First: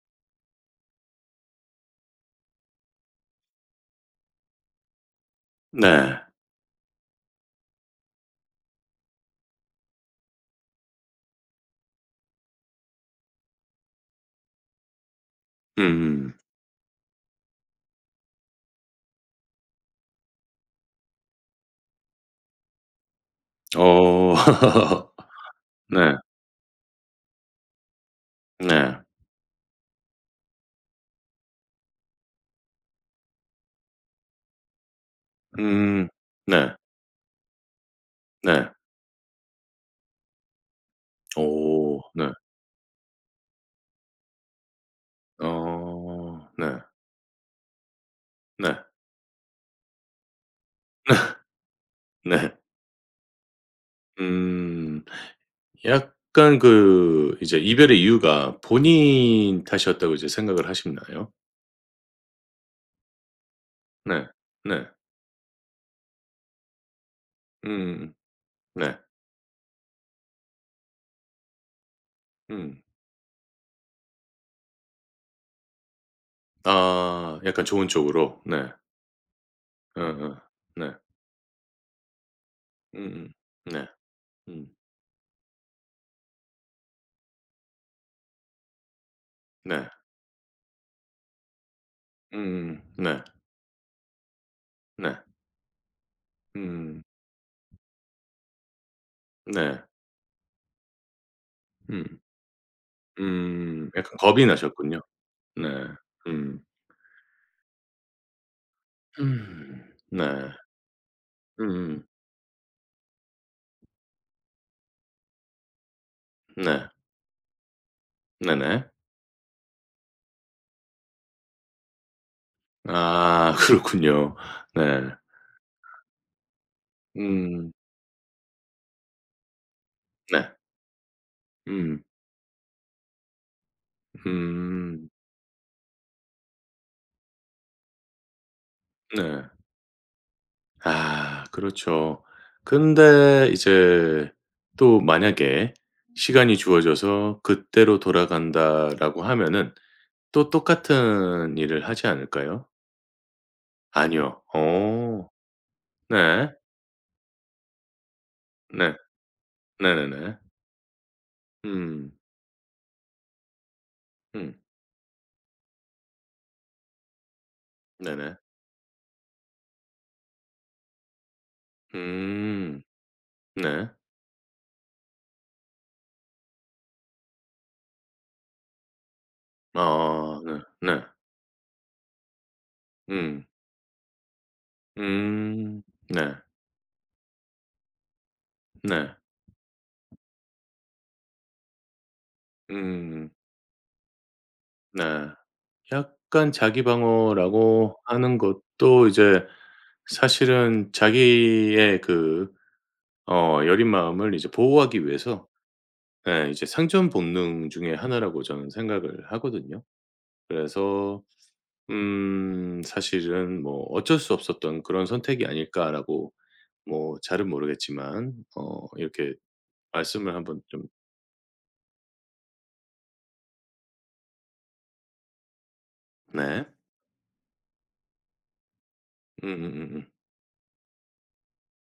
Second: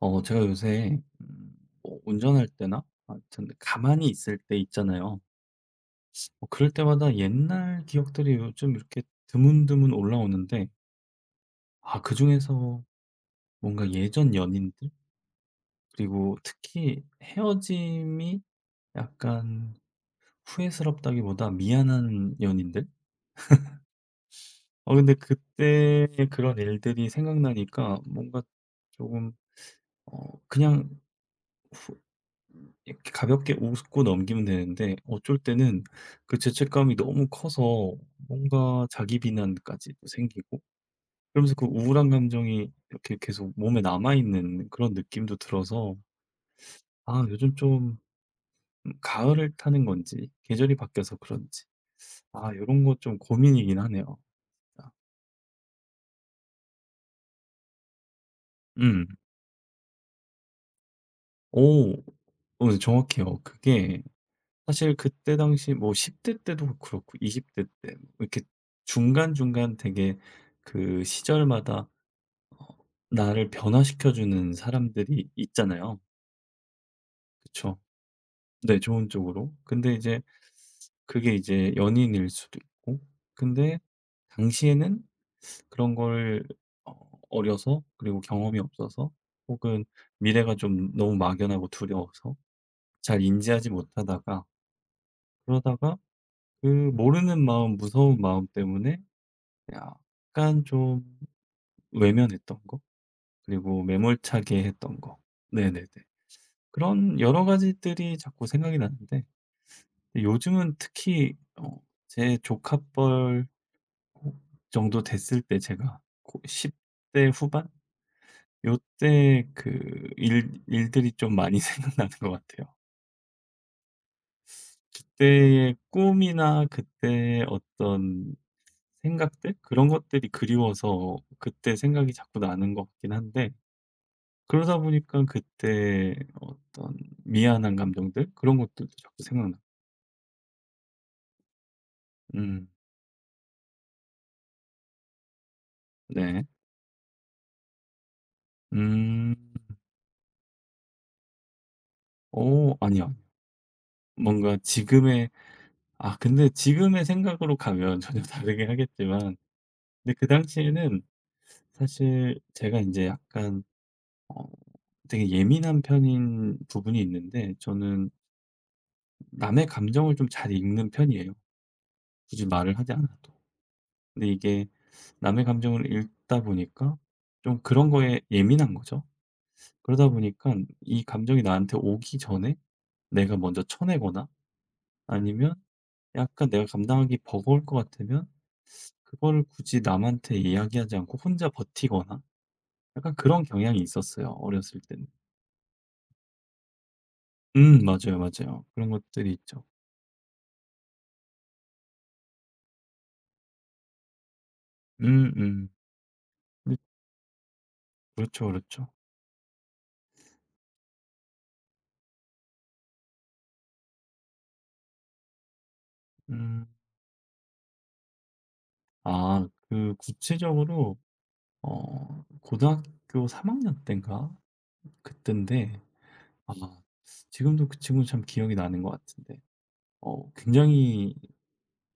제가 요새 뭐 운전할 때나 하여튼 가만히 있을 때 있잖아요. 네. 뭐 그럴 때마다 옛날 기억들이 요즘 이렇게 드문드문 올라오는데, 그중에서 뭔가 예전 연인들, 음. 그리고 특히 헤어짐이 약간 후회스럽다기보다 미안한 연인들? 음. 어. 근데 그때 네. 그런 일들이 생각나니까 뭔가 네. 조금, 그냥 후- 이렇게 가볍게 웃고 넘기면 되는데 어쩔 때는 음. 그 네. 죄책감이 너무 커서 네. 뭔가 자기 비난까지도 생기고 그러면서 그 오. 우울한 네. 감정이 이렇게 계속 몸에 남아있는 그런 느낌도 들어서 어. 네. 아 요즘 좀 네. 가을을 타는 건지 계절이 바뀌어서 그런지 아 네. 요런 거 좀 고민이긴 하네요. 아 음. 약간 그 이제 이별의 이유가 음. 본인 탓이었다고 이제 생각을 하시나요? 오. 어 정확해요. 그게 네. 네. 사실 그때 당시 뭐 10대 때도 그렇고 20대 때 뭐 음. 이렇게 네. 중간중간 되게 그 시절마다 음. 나를 변화시켜 주는 사람들이 있잖아요. 아 약간 그쵸? 좋은 쪽으로. 네. 네, 좋은 쪽으로. 근데 이제 어어. 네. 그게 이제 연인일 수도 있고, 음음. 근데 네. 음. 당시에는 그런 걸 어 어려서, 그리고 경험이 없어서, 혹은 네. 미래가 좀 너무 막연하고 두려워서 음. 잘 네. 인지하지 못하다가, 네. 그러다가 그 음. 모르는 마음, 무서운 마음 때문에 네. 약간 좀 음. 외면했던 거, 그리고 음. 약간 겁이 매몰차게 나셨군요. 했던 거. 네. 네네네. 음. 그런 여러 가지들이 자꾸 생각이 나는데 음. 네. 요즘은 특히 음음. 제 조카뻘 정도 됐을 때, 제가 고 네. 10대 후반 네네. 요때 그 일 일들이 좀 많이 생각나는 것 같아요. 아 그렇군요. 네. 그때의 꿈이나 그때의 음. 어떤 생각들, 그런 것들이 네. 그리워서 그때 음. 생각이 자꾸 나는 것 같긴 한데, 그러다 음. 보니까 그때 어떤 미안한 감정들, 그런 것들도 자꾸 생 네. 각나 아 그렇죠. 음. 근데 이제 또 만약에 네. 시간이 주어져서 '그때로 돌아간다.'라고 음. 하면은 또 똑같은 일을 하지 오, 않을까요? 아니야. 아니요. 뭔가 어. 지금의, 아 네. 근데 지금의 생각으로 가면 전혀 다르게 네. 하겠지만, 근데 그 네네네. 당시에는, 음. 사실 제가 이제 약간 어 음. 되게 예민한 편인 부분이 있는데, 저는 네네. 남의 감정을 좀 잘 읽는 편이에요, 굳이 말을 음. 하지 않아도. 네. 근데 이게 남의 감정을 읽다 보니까 좀 그런 거에 예민한 거죠. 그러다 보니아 까 네. 네. 이 감정이 나한테 오기 전에 내가 음. 먼저 쳐내거나, 아니면 음. 네. 약간 내가 감당하기 버거울 것 같으면 네. 그거를 굳이 남한테 이야기하지 않고 혼자 버티거나, 약간 음. 그런 경향이 있었어요, 어렸을 네. 때는. 약간 자기 방어라고 맞아요, 하는 맞아요. 그런 것도 것들이 이제 있죠. 사실은 자기의 그 어 여린 마음을 이제 보호하기 음, 위해서 음. 예 이제 그- 생존 본능 중에 하나라고 그렇죠, 저는 그렇죠. 생각을 하거든요. 그래서 사실은 뭐 '어쩔 수 없었던 그런 선택이 아닐까.'라고 음. 뭐 잘은 모르겠지만 어 이렇게 아, 그 말씀을 한번 좀. 구체적으로 어, 고등학교 3학년 때인가? 그때인데, 아, 네. 지금도 그 친구는 참 기억이 나는 것 같은데. 음음음음. 어, 굉장히,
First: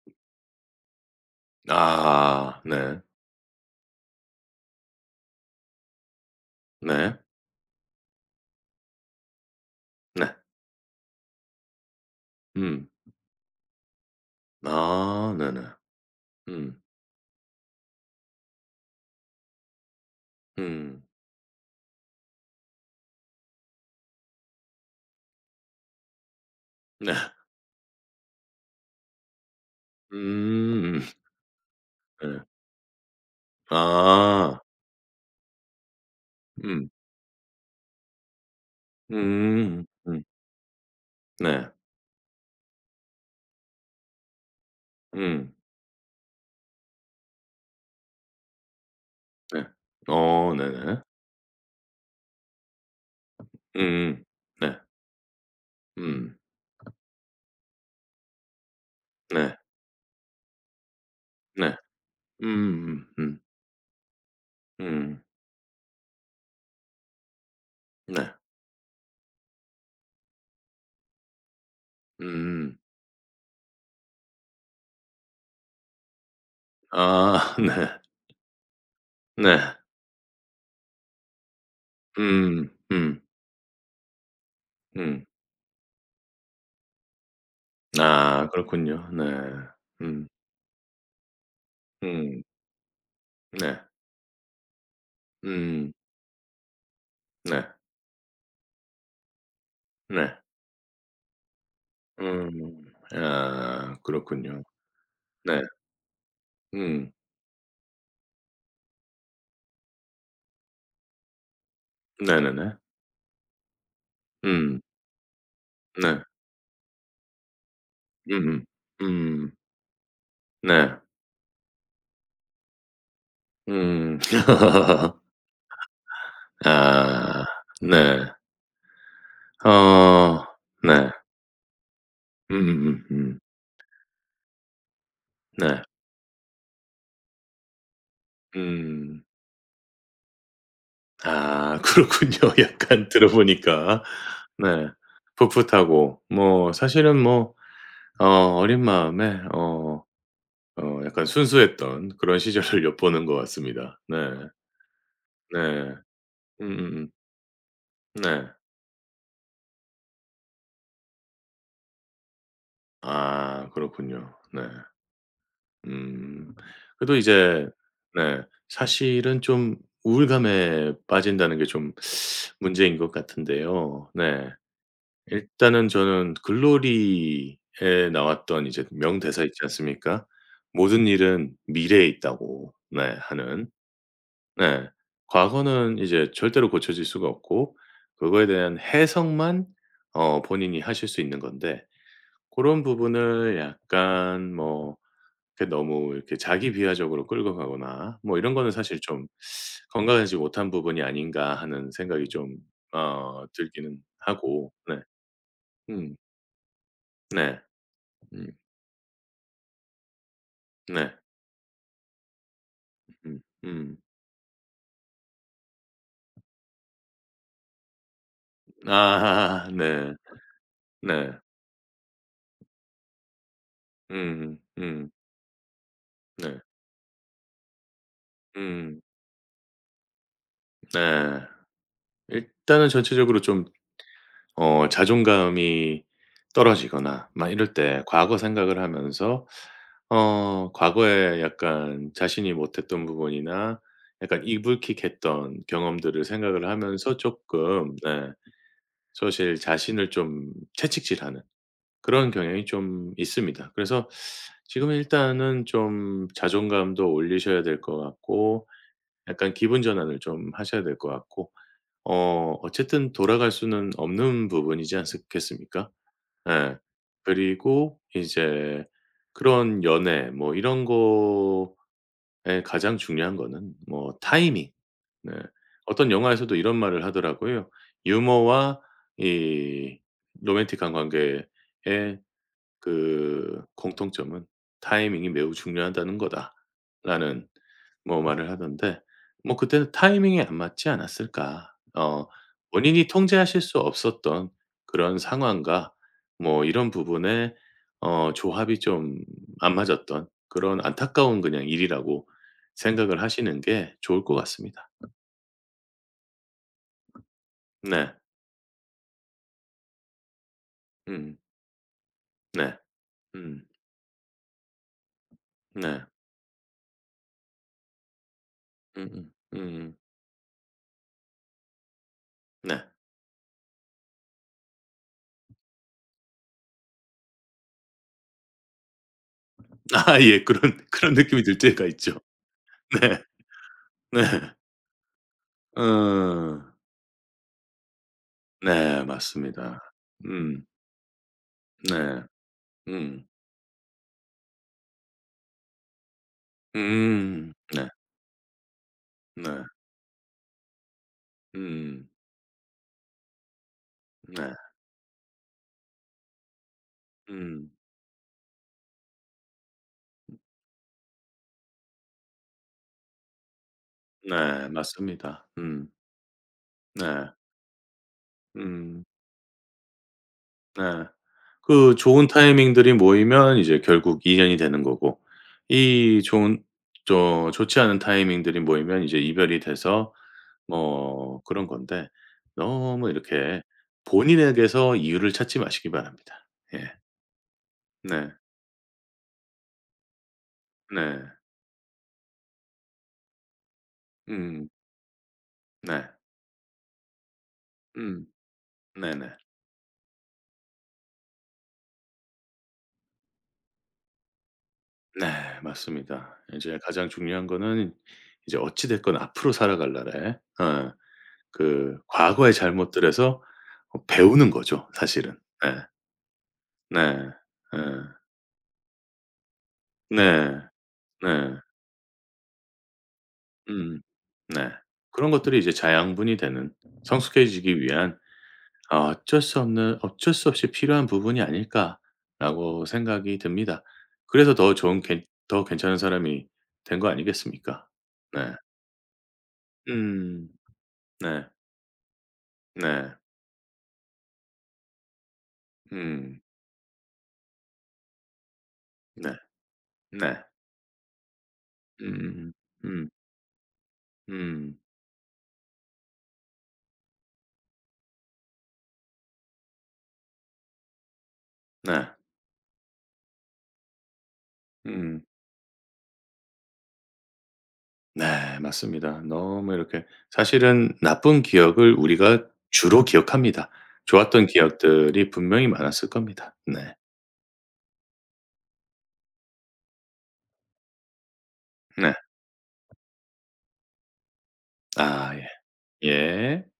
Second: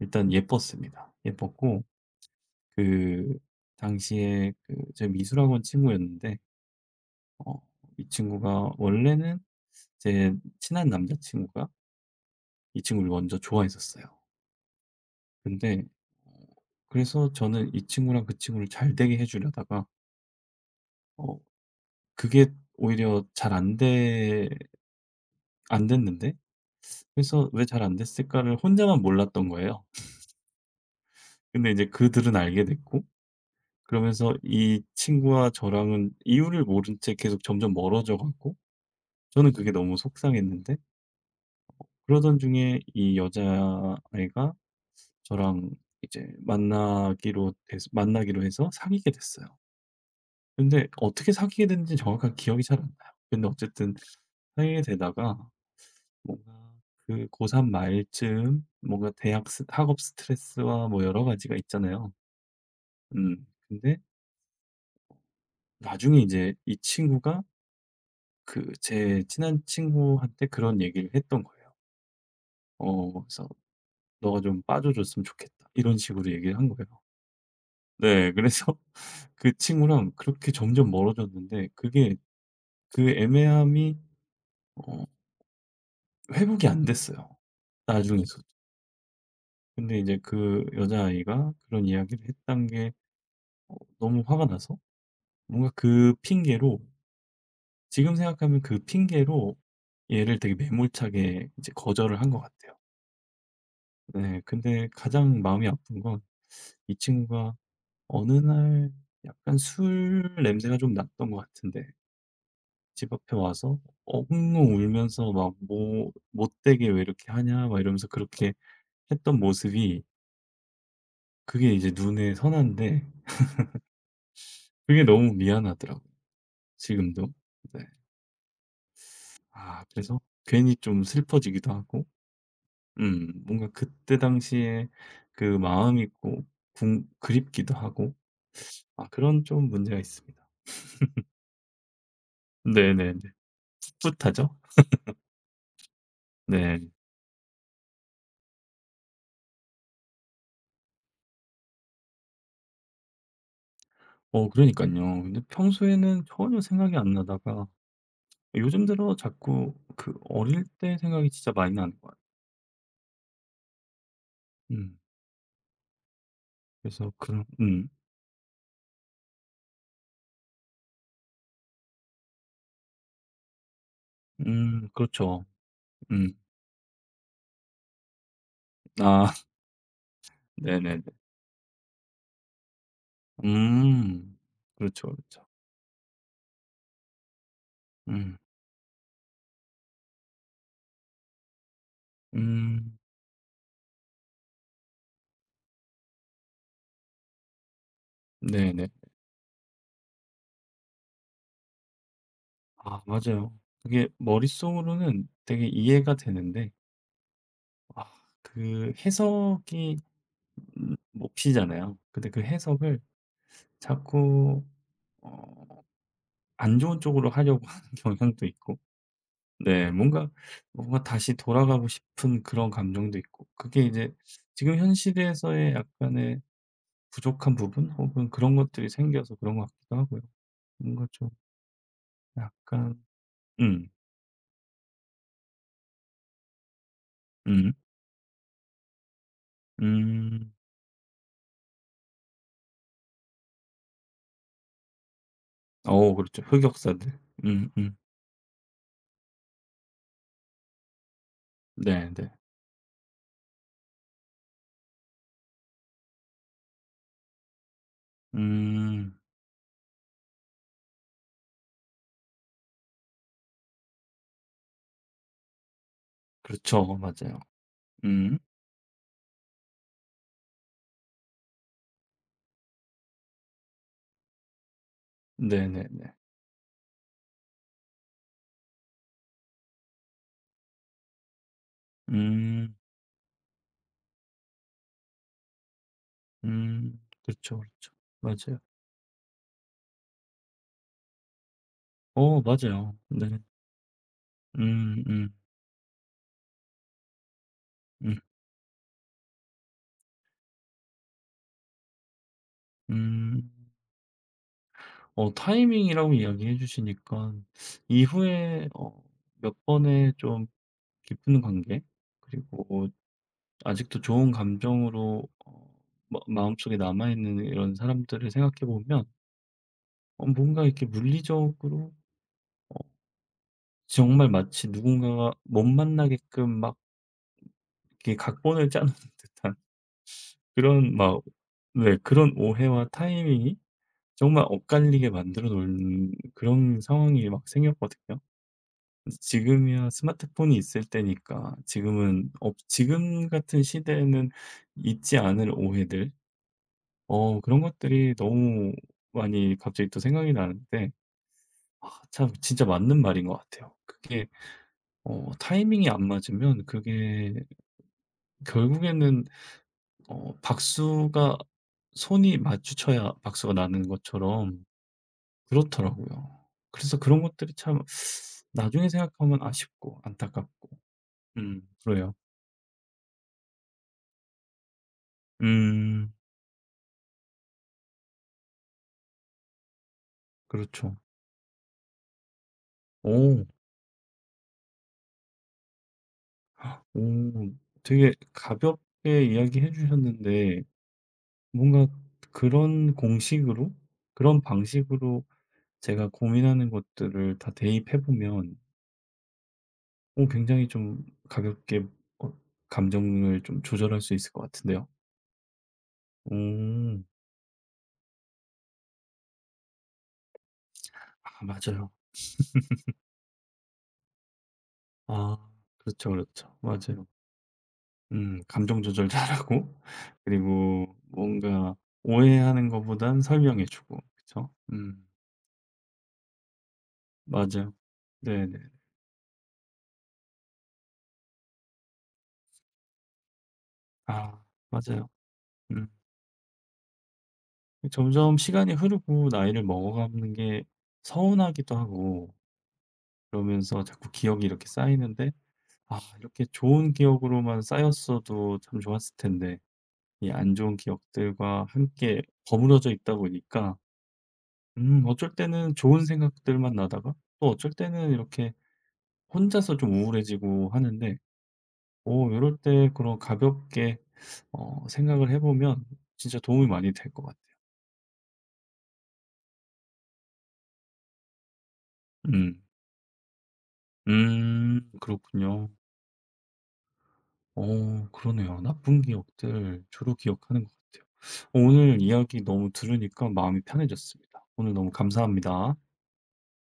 일단 예뻤습니다. 예뻤고, 아 네. 그 당시에 그 제 미술학원 친구였는데, 네. 어 이 친구가 원래는 네. 제 친한 남자친구가 이 음. 친구를 먼저 좋아했었어요. 아 네네. 근데 어 음. 그래서 저는 이 친구랑 그 친구를 잘 되게 해 주려다가 음. 어 그게 오히려 잘 안돼 안 됐는데, 네. 그래서 '왜 잘 안 됐을까.'를 혼자만 몰랐던 거예요. 음. 근데 이제 그들은 네. 알게 됐고, 그러면서 아. 이 친구와 저랑은 이유를 음. 모른 채 계속 점점 멀어져 갔고, 저는 그게 음. 너무 음. 속상했는데, 네. 그러던 중에 이 여자아이가 음. 저랑 이제 만나기로 해서 사귀게 됐어요. 네. 어 근데 네네. 어떻게 사귀게 됐는지 정확한 기억이 잘 안 나요. 근데 어쨌든 음. 네. 사귀게 되다가 음. 뭔가 그 고3 말쯤 뭔가 대학 네. 학업 스트레스와 뭐 여러 가지가 네. 있잖아요. 음. 음. 음. 근데 음. 나중에 이제 이 친구가 네. 그 제 친한 친구한테 그런 얘기를 했던 거예요. 음. 어 그래서 "너가 좀 빠져 줬으면 좋겠다." 이런 식으로 얘기를 한 거예요. 아 네. 네. 그래서 그 네. 친구랑 그렇게 점점 멀어졌는데, 그게 음. 그 음. 애매함이 어 음. 회복이 안 됐어요, 나중에서. 아 그렇군요. 네. 근데 이제 음. 그 여자아이가 그런 이야기를 했 음. 던 게 네. 너무 화가 나서 뭔가 음. 그 핑계로, 네. 지금 생각하면 그 핑계로 네. 얘를 되게 매몰차게 이제 거절을 한 것 같아요. 음. 아 네. 그렇군요. 근데 가장 네. 마음이 아픈 건, 이 음. 친구가 어느 날 약간 술 냄새가 좀 났던 것 같은데 네네네. 집 앞에 와서 엉엉 음. 울면서 막 "뭐 네. 못되게 왜 이렇게 하냐." 막 이러면서 그렇게 음음. 했던 음. 모습이, 네. 그게 이제 눈에 선한데, 음. 그게 너무 미안하더라고요, 지금도. 아. 네. 네. 아 그래서 어. 괜히 좀 네. 슬퍼지기도 하고, 음음음음. 뭔가 그때 당시에 그 네. 마음이 있고, 궁 그립기도 하고, 아 음. 그런 좀 문제가 있습니다. 아 그렇군요. 약간 네네네. 들어 보니까. 풋풋하죠. 네. 풋풋하고 뭐 네. 사실은 뭐 어 어린 마음에 어 어 약간 순수했던 그런 시절을 엿보는 것 같습니다. 네. 어 그러니깐요. 근데 네. 평소에는 전혀 생각이 음음음. 안 나다가 네. 요즘 들어 자꾸 그 어릴 때 생각이 진짜 많이 나는 것 같아요. 아 그렇군요. 네. 음. 음. 그래서 그래도 그런 이제 네 사실은 좀 우울감에 빠진다는 게 좀 문제인 것 같은데요. 네. 그렇죠. 일단은 저는 음. 글로리에 나왔던 이제 아 명대사 있지 않습니까? 네네네. "모든 일은 미래에 있다."고 네 하는. 음. 네. 그렇죠, 그렇죠. 과거는 이제 절대로 고쳐질 수가 없고 음. 그거에 대한 해석만 어 본인이 하실 수 있는 건데 고런 음. 부분을 약간 뭐 이렇게 너무 이렇게 자기 비하적으로 끌고 가거나 뭐 이런 거는 네네. 사실 좀 '건강하지 못한 부분이 아닌가.' 하는 생각이 좀 아 어 맞아요. 들기는 그게 하고 네. 머릿속으로는 되게 음. 이해가 되는데, 네. 아 음. 그 해석이 네. 몫이잖아요. 근데 그 해석을 음. 음. 자꾸 어 안 좋은 쪽으로 하려고 하는 경향도 있고, 아 네 네. 뭔가, 뭔가 네. 다시 돌아가고 싶은 그런 감정도 있고, 그게 이제 음. 지금 음. 현실에서의 약간의 네. 부족한 부분 혹은 그런 것들이 음. 생겨서 그런 것 같기도 하고요. 뭔가 좀 네. 일단은 약간 전체적으로 좀 음. 어 자존감이 떨어지거나 막 음. 이럴 때 과거 생각을 하면서 음. 어 과거에 약간 자신이 못했던 부분이나 약간 이불킥했던 어 경험들을 그렇죠. 생각을 흑역사들. 하면서 음 조금 음. 네 사실 자신을 좀 채찍질하는 네네. 그런 경향이 좀 있습니다. 그래서 지금 일단은 좀 자존감도 올리셔야 될 것 같고 음. 약간 기분 전환을 좀 하셔야 될 것 같고 어 어쨌든 돌아갈 수는 없는 부분이지 않겠습니까? 예. 그렇죠. 맞아요. 그리고 음. 이제 그런 연애 뭐 이런 거에 가장 중요한 거는 뭐 타이밍. 네. 어떤 네네네. 영화에서도 이런 말을 하더라고요. 유머와 이 로맨틱한 관계의 음. 그 공통점은 "타이밍이 매우 중요하다는 음. 거다."라는 그렇죠, 그렇죠. 뭐 말을 맞아요. 하던데 뭐 그때는 '타이밍이 안 맞지 않았을까?' 어 어 맞아요. 본인이 네. 통제하실 수 없었던 음 그런 음 상황과 뭐 이런 부분에 음 어 조합이 좀 안 맞았던 그런 안타까운 그냥 일이라고 생각을 음. 하시는 게 좋을 것 같습니다. 어 타이밍이라고 이야기해 주시니까 네. 이후에 몇 번의 좀 음. 깊은 관계, 네. 그리고 음. 아직도 좋은 감정으로 네. 마 마음속에 남아 있는 이런 사람들을 생각해 보면, 음음. 음. 음. 음. 뭔가 이렇게 물리적으로 어 네. 정말 마치 누군가가 못 만나게끔 막 이렇게 각본을 짜 놓은 듯한 아 예. 그런 그런 그런 막, 느낌이 들 때가 네 있죠. 그런 오해와 네. 타이밍이 네. 정말 엇갈리게 만들어 놓은 어. 그런 상황이 막 생겼거든요. 네 맞습니다. 지금이야 스마트폰이 음. 있을 때니까 네. 음. 지금 같은 시대에는 있지 않을 오해들, 음. 그런 것들이 너무 많이 네. 갑자기 또 생각이 나는데, 아 음. 참 진짜 맞는 말인 것 같아요. 그게 네. 어 타이밍이 안 맞으면 그게 음. 결국에는 박수가 손이 맞추쳐야 박수가 나는 것처럼 네 맞습니다. 음. 그렇더라고요. 그래서 그런 네. 것들이 참 나중에 음. 생각하면 아쉽고 안타깝고 네. 그 그래요. 좋은 타이밍들이 모이면 이제 결국 인연이 되는 거고 음 이 좋은 저 좋지 않은 타이밍들이 모이면 이제 이별이 돼서 그렇죠. 뭐 그런 건데 너무 오. 이렇게 본인에게서 이유를 찾지 마시기 바랍니다. 예. 오 되게 네. 가볍게 이야기해 주셨는데, 네. 뭔가 그런 공식으로, 그런 음. 방식으로 제가 네. 고민하는 것들을 다 대입해 음. 보면, 네네. 오, 굉장히 좀 가볍게 어 감정을 좀 조절할 수 있을 것 같은데요. 네. 오, 맞습니다. 이제 가장 중요한 거는 이제 어찌 됐건 앞으로 살아갈 날에 어 아 맞아요. 그 과거의 잘못들에서 어 배우는 거죠 아 사실은. 네. 그렇죠, 그렇죠. 맞아요. 네. 예. 감정 조절 잘하고 네. 그리고 네. 뭔가 오해하는 것보단 설명해 주고. 음. 그쵸? 네. 그런 것들이 이제 자양분이 되는 맞아요. 성숙해지기 위한 네네. 아 어쩔 수 없는 어쩔 수 없이 필요한 부분이 아닐까라고 생각이 듭니다. 아 그래서 더 좋은 맞아요. 괜 더 음. 괜찮은 사람이 된 거 아니겠습니까? 점점 네. 시간이 흐르고 나이를 먹어가는 음. 게 네. 서운하기도 하고, 네. 그러면서 자꾸 기억이 이렇게 쌓이는데, 아 음. 이렇게 좋은 기억으로만 쌓였어도 참 좋았을 네. 텐데 이 네. 안 좋은 기억들과 함께 음음음. 버무려져 음. 있다 보니까, 음. 어쩔 때는 좋은 생각들만 나다가 또 어쩔 때는 이렇게 혼자서 좀 우울해지고 하는데, 네. 오 이럴 때 그런 가볍게 음. 생각을 해 보면 진짜 도움이 많이 될 것 같아요. 네. 맞습니다. 너무 이렇게 사실은 나쁜 기억을 우리가 음. 주로 기억합니다. 좋았던 기억들이 분명히 그렇군요. 많았을 겁니다. 네. 어 그러네요. 나쁜 기억들 주로 기억하는 것 같아요. 오늘 네. 이야기 너무 들으니까 마음이 편해졌습니다. 오늘 너무 아 예. 감사합니다. 예.